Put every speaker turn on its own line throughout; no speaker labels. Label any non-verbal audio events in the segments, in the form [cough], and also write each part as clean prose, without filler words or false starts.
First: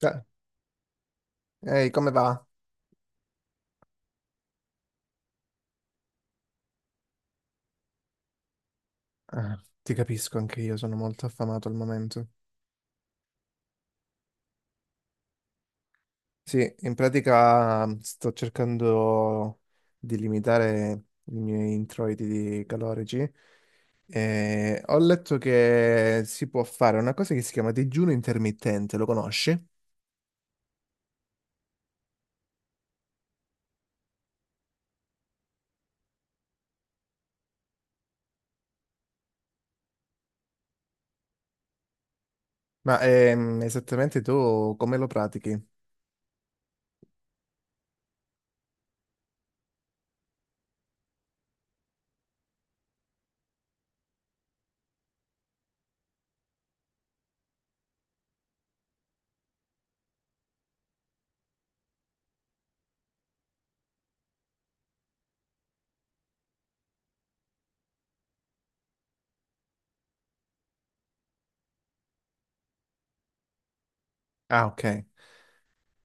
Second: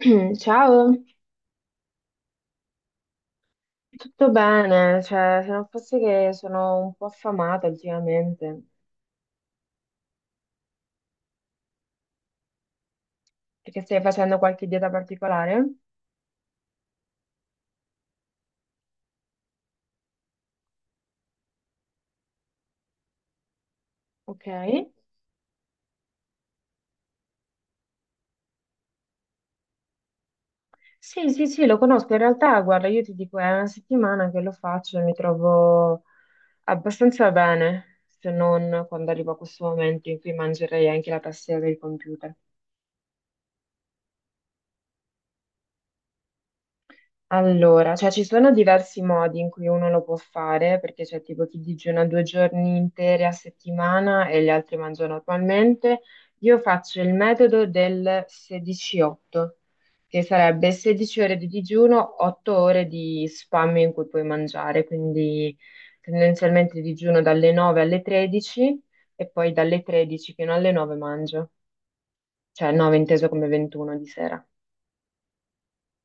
Cioè,
Ciao,
ehi, come va?
tutto bene? Cioè, se non fosse che sono un po' affamata ultimamente,
Ah, ti capisco, anche io sono molto affamato al momento.
perché stai facendo qualche dieta particolare?
Sì, in pratica sto cercando di limitare i miei introiti di calorici.
Ok.
E ho letto che si può fare una cosa che si chiama digiuno intermittente, lo conosci?
Sì, sì, sì, lo conosco. In realtà, guarda, io ti dico, è una settimana che lo faccio e mi trovo abbastanza bene, se non quando arrivo a questo momento in cui mangerei anche la tastiera del computer.
Ma esattamente tu come lo pratichi?
Allora, cioè ci sono diversi modi in cui uno lo può fare, perché c'è tipo chi digiuna due giorni interi a settimana e gli altri mangiano normalmente. Io faccio il metodo del 16-8, che sarebbe 16 ore di digiuno, 8 ore di spam in cui puoi mangiare, quindi tendenzialmente digiuno dalle 9 alle 13 e poi dalle 13 fino alle 9 mangio, cioè 9 inteso come 21 di sera.
Ah, ok.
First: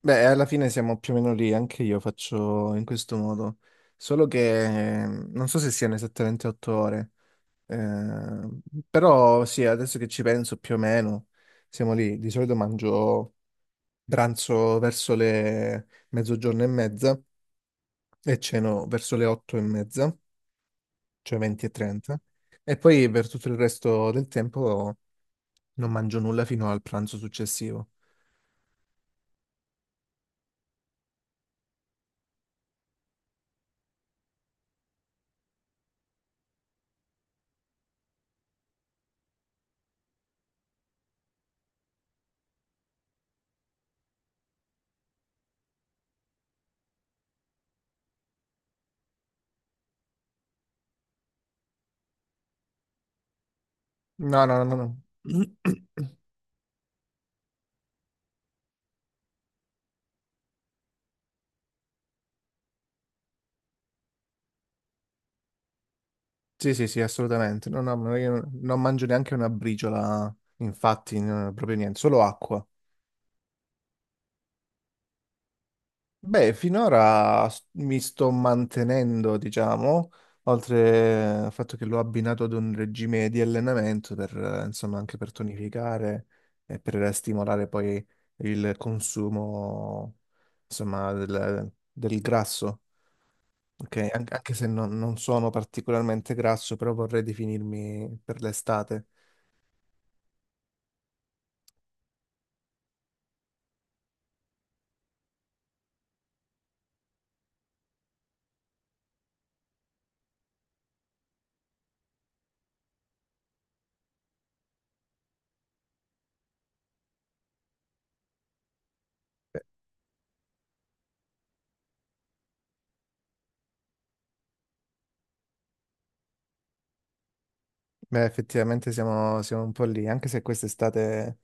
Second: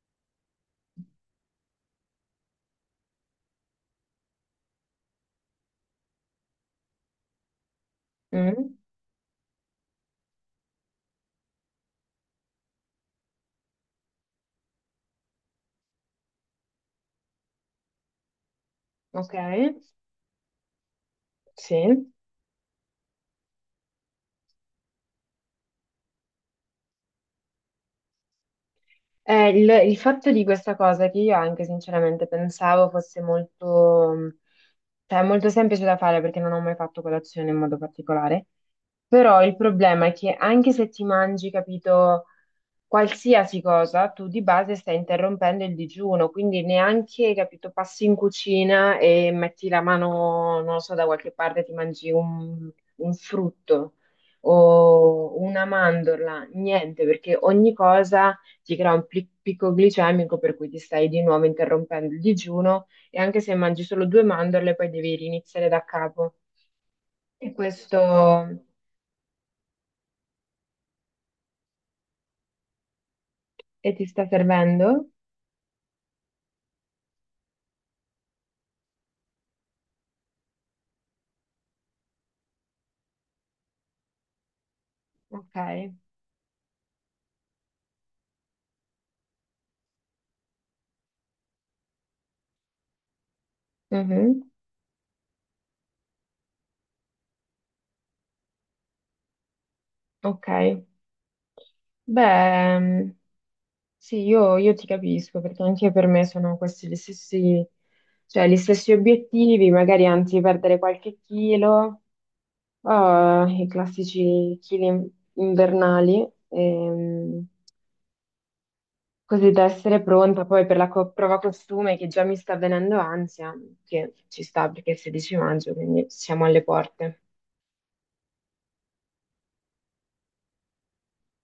Beh, alla fine siamo più o meno lì, anche io faccio in questo modo, solo che non so se siano esattamente 8 ore. Eh,
Mm,
Però sì, adesso che ci penso più o meno, siamo lì. Di solito mangio pranzo verso le mezzogiorno e mezza e ceno verso le
ok.
8:30, cioè 20 e
Sì.
30. E poi per tutto il resto del tempo non mangio nulla fino al pranzo successivo.
Il fatto di questa cosa che io anche sinceramente pensavo fosse molto, cioè, molto semplice da fare perché non ho mai fatto colazione in modo particolare, però il problema è che anche se ti mangi, capito, qualsiasi cosa, tu di base stai interrompendo il digiuno, quindi neanche, capito, passi in cucina e metti la mano, non lo so, da qualche parte e ti mangi un frutto
No, no, no, no.
o
No.
una
[clears throat]
mandorla, niente, perché ogni cosa ti crea un picco glicemico per cui ti stai di nuovo interrompendo il digiuno e anche se mangi solo due mandorle, poi devi riniziare da capo.
Sì, sì, sì,
E
assolutamente. No, no,
questo...
ma io non mangio neanche una briciola, infatti, no, proprio niente, solo acqua.
E ti sta servendo?
Beh, finora mi sto mantenendo, diciamo, oltre al fatto che l'ho abbinato ad un regime di allenamento per, insomma, anche per
Ok.
tonificare e per stimolare poi il consumo, insomma, del grasso. Ok,
Mhm.
anche se non sono particolarmente grasso, però vorrei definirmi per l'estate.
Ok. Beh, sì, io ti capisco perché anche per me sono questi gli stessi, cioè, gli stessi obiettivi, magari anzi perdere qualche chilo, o i classici invernali, così
Beh,
da essere pronta poi per la prova costume che già mi sta venendo ansia, che ci sta perché è il 16 maggio, quindi siamo alle porte.
beh, effettivamente siamo un po' lì, anche se quest'estate.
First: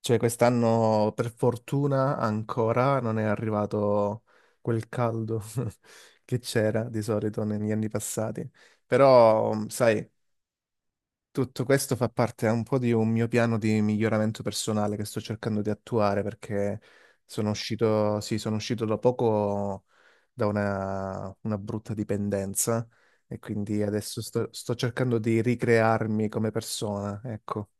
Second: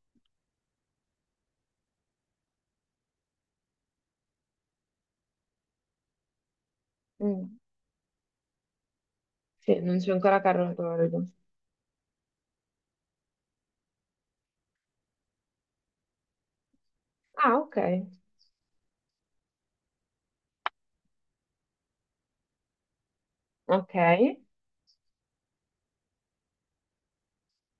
Cioè, quest'anno per fortuna ancora non è arrivato quel caldo [laughs] che c'era di solito
Mm.
negli anni passati. Però,
Sì, non
sai,
c'è ancora Carlo Tordo.
tutto questo fa parte un po' di un mio piano di miglioramento personale che sto cercando di attuare perché sono
Ah, ok,
uscito, sì, sono uscito da poco da una brutta dipendenza e quindi
ok.
adesso sto cercando di ricrearmi come persona, ecco.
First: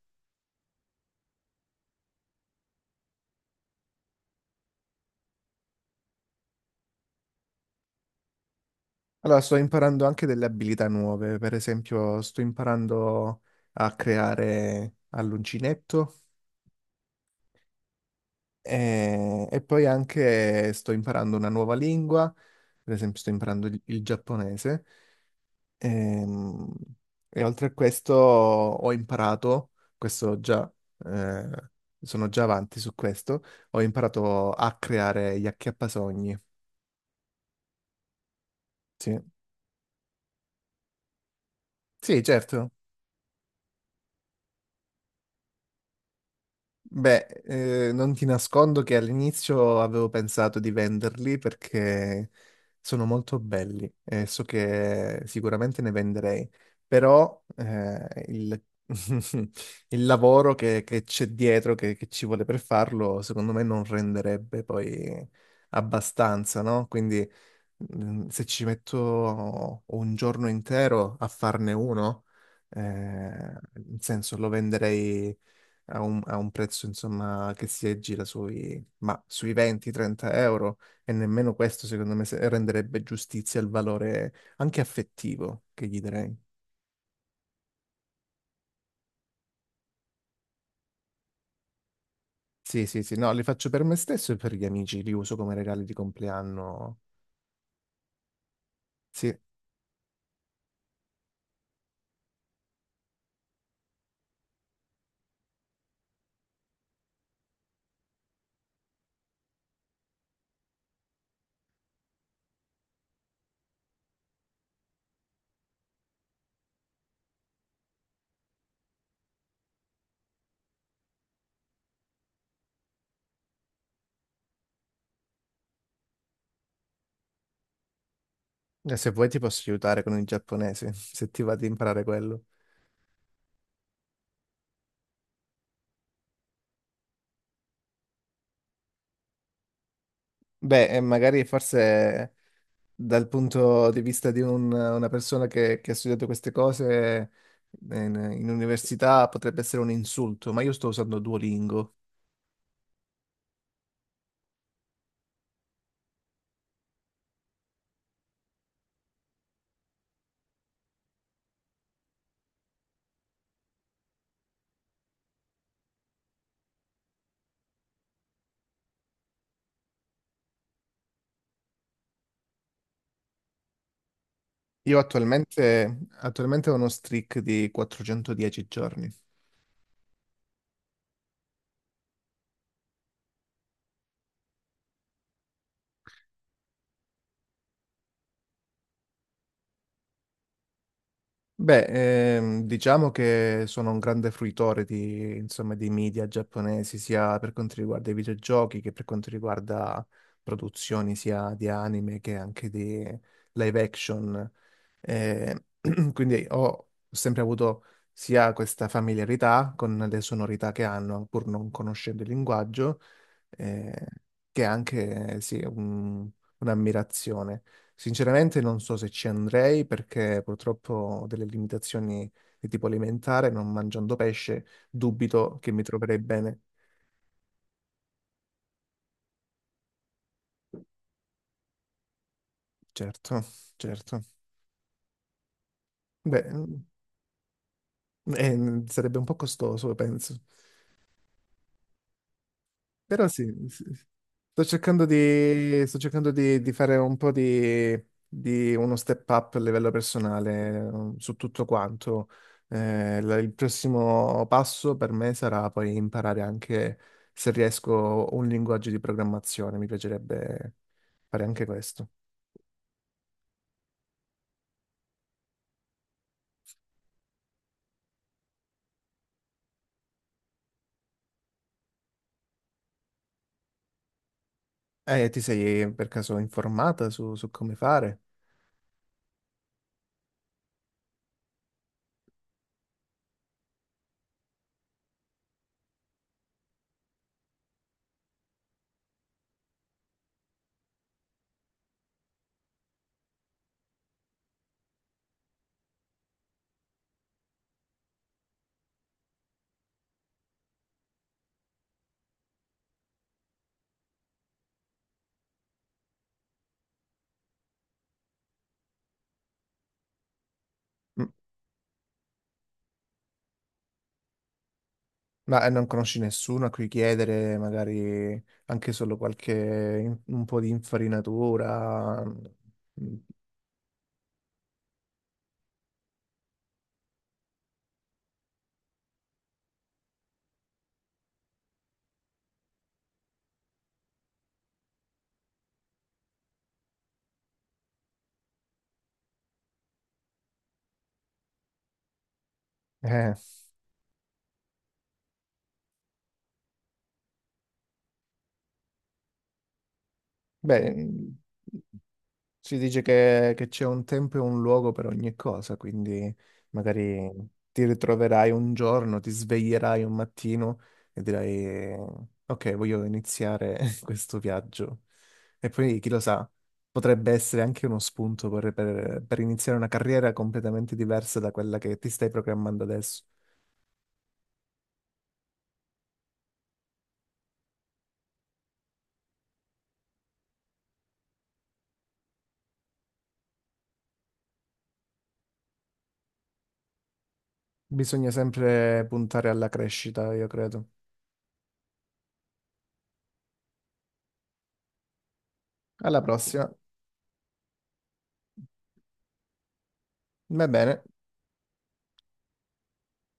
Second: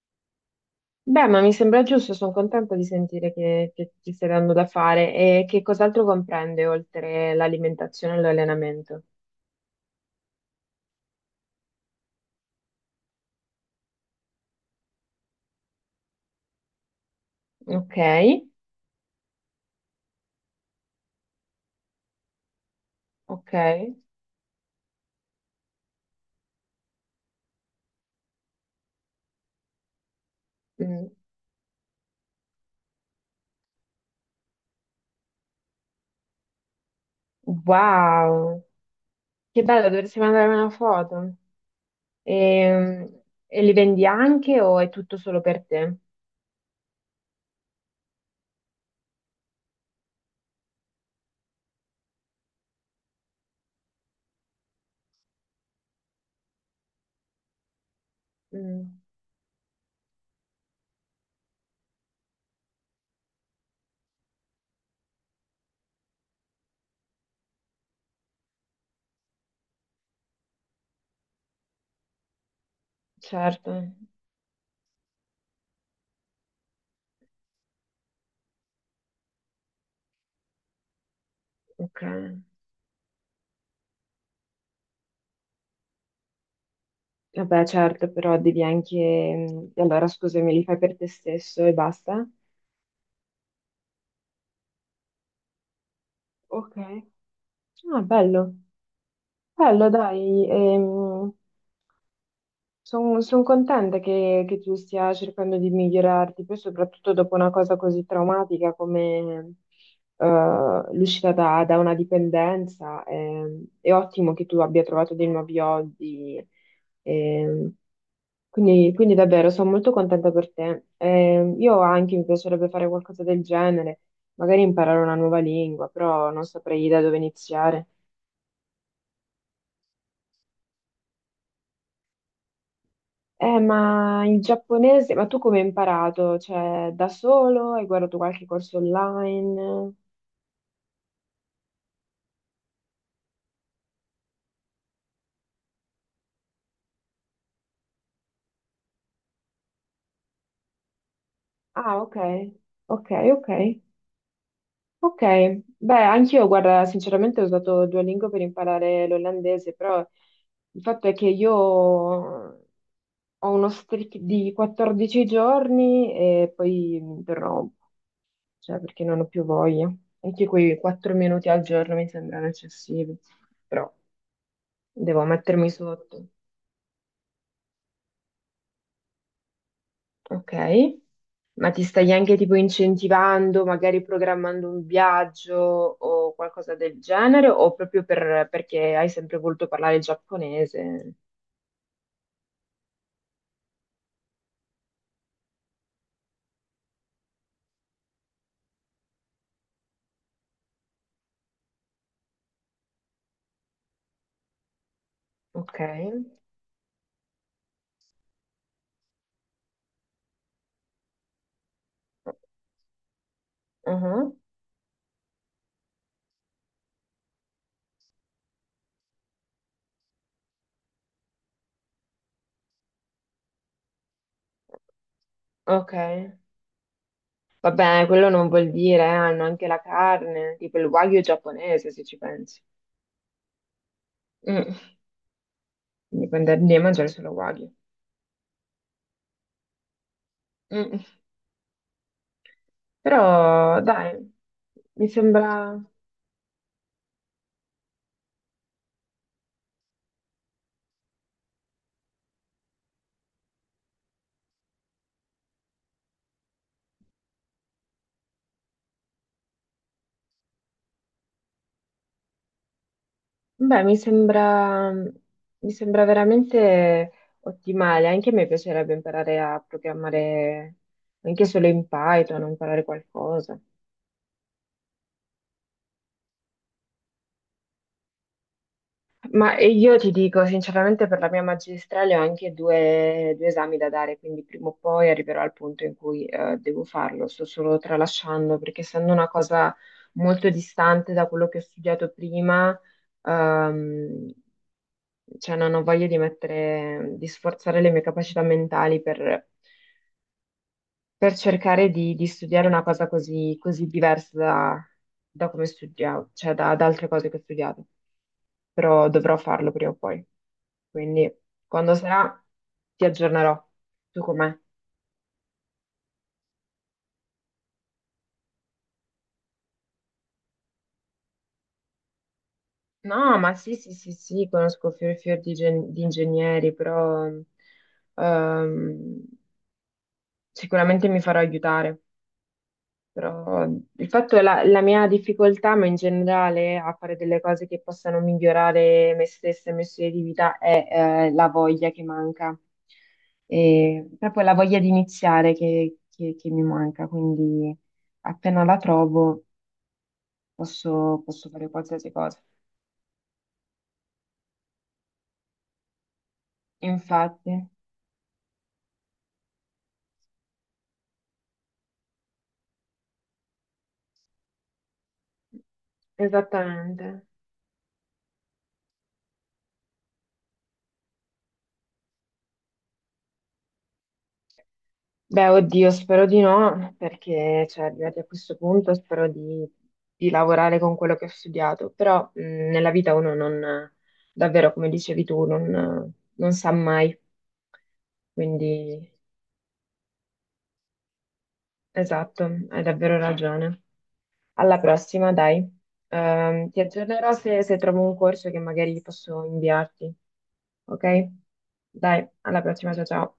Beh, ma mi sembra giusto, sono contenta di sentire che ti stai dando da fare e che cos'altro comprende oltre l'alimentazione e l'allenamento.
Allora, sto imparando anche delle abilità nuove, per esempio sto imparando a creare all'uncinetto
Ok,
e poi anche sto imparando una nuova lingua, per esempio sto
ok.
imparando il giapponese. Ehm, e, oltre a questo ho imparato, questo già,
Mm.
eh, sono già avanti su questo, ho imparato a creare gli acchiappasogni.
Wow,
Sì,
che bello, dovresti mandarmi una foto.
sì, certo.
E, e li vendi anche o è tutto solo per te?
Beh, non ti nascondo che all'inizio avevo pensato di venderli perché sono molto belli e so che sicuramente ne venderei, però
Mm,
[laughs] il lavoro che c'è dietro, che ci vuole per farlo, secondo me non renderebbe poi abbastanza, no? Quindi se ci metto un giorno intero a farne uno,
certo,
nel senso lo venderei a un prezzo insomma che si aggira ma sui 20-30 euro e nemmeno questo
ok.
secondo me renderebbe giustizia al valore anche affettivo che gli darei.
Vabbè, certo, però devi anche... mm, allora, scusami, li fai per te stesso e basta?
Sì, sì, sì, no, li faccio per me stesso e per gli amici, li uso come regali di
Ok.
compleanno.
Ah, bello,
Sì, e
bello, dai, sono contenta che tu stia cercando di migliorarti, poi soprattutto dopo una cosa così traumatica come l'uscita da, da una dipendenza. È ottimo che tu abbia trovato dei nuovi hobby. ehm, quindi, quindi davvero sono molto contenta per te. Io anche mi piacerebbe fare qualcosa del genere, magari imparare una nuova lingua, però non saprei da dove iniziare.
se vuoi ti posso aiutare con il giapponese, [laughs] se ti va di imparare quello.
Ma il giapponese, ma tu come hai imparato? Cioè, da solo? Hai guardato qualche corso online?
Beh, magari forse dal punto di vista di una persona che ha studiato queste cose in università potrebbe essere un insulto, ma io sto usando Duolingo.
Ah, ok, ok, ok, ok. Beh, anch'io, guarda, sinceramente ho usato Duolingo per imparare l'olandese, però il fatto è che io ho uno streak di 14 giorni e poi mi interrompo, cioè perché non ho più voglia. Anche quei 4 minuti al giorno mi sembrano eccessivi, però
Io
devo mettermi
attualmente,
sotto.
attualmente ho uno streak di 410 giorni.
Ok. Ma ti stai anche tipo incentivando, magari programmando un viaggio o qualcosa del genere, o proprio perché hai sempre voluto parlare giapponese?
Beh, diciamo che sono un grande fruitore di, insomma, dei media giapponesi, sia per quanto riguarda i videogiochi che per quanto riguarda produzioni sia di anime che anche di live action. Eh,
Ok.
[clears throat] quindi ho sempre avuto sia questa familiarità con le sonorità che hanno, pur non conoscendo il linguaggio, eh,
Mhm.
che anche, sì, un'ammirazione. Sinceramente non so se ci andrei perché purtroppo ho delle limitazioni di tipo alimentare, non mangiando pesce, dubito che mi
Ok.
troverei bene.
Vabbè, quello non vuol dire, hanno anche la carne, tipo il wagyu giapponese, se ci pensi.
Certo, certo.
Mm. Quindi puoi
Beh,
andare lì a mangiare solo wagyu.
sarebbe un po' costoso, penso.
Mm.
Però sì, sì,
Però,
sì.
dai,
sto cercando
mi sembra...
di, sto cercando di, di fare un po' di uno step up a livello personale su tutto quanto. Il prossimo passo per me sarà poi imparare anche, se riesco, un linguaggio di programmazione. Mi piacerebbe fare anche questo.
Beh, mi sembra veramente ottimale. Anche a me piacerebbe imparare a programmare anche solo in Python, o imparare qualcosa.
Ti sei per caso informata su come fare?
Ma io ti dico, sinceramente, per la mia magistrale ho anche due esami da dare, quindi prima o poi arriverò al punto in cui devo farlo. Sto solo tralasciando, perché essendo una cosa molto distante da quello che ho studiato prima, ehm, cioè non ho voglia di mettere, di sforzare le mie capacità mentali per cercare di studiare una cosa così, così diversa da, da come studiavo, cioè da, da altre cose che ho studiato, però dovrò farlo prima o poi.
Mm.
Quindi quando sarà ti aggiornerò. Tu com'è?
Ma non conosci nessuno a cui chiedere magari anche solo qualche un po' di infarinatura?
No, ma sì, sì, sì, sì, conosco fior e fior di, di ingegneri, però ehm, sicuramente mi farò aiutare. Però il fatto è la mia difficoltà, ma in generale a fare delle cose che possano migliorare me stessa e il mio stile di vita è la voglia che manca,
Eh,
e proprio la voglia di iniziare che, che mi manca, quindi appena la trovo posso,
beh,
posso fare qualsiasi cosa.
si dice che c'è un tempo e un luogo per ogni cosa, quindi magari
Infatti,
ti ritroverai un giorno, ti sveglierai un mattino e dirai, ok, voglio iniziare [laughs] questo viaggio. E poi, chi lo sa,
esattamente.
potrebbe essere anche uno spunto per, per iniziare una carriera completamente diversa da quella che ti stai programmando adesso.
Beh, oddio, spero di no, perché cioè, arrivati a questo punto spero di lavorare con quello che ho studiato, però nella vita uno non, davvero, come dicevi tu, non, non sa mai,
Bisogna sempre
quindi
puntare alla crescita, io credo.
esatto, hai davvero ragione. Alla prossima, dai.
Alla prossima.
Ti aggiornerò se, se trovo un corso che magari posso inviarti,
Va bene.
ok? Dai, alla prossima, ciao ciao.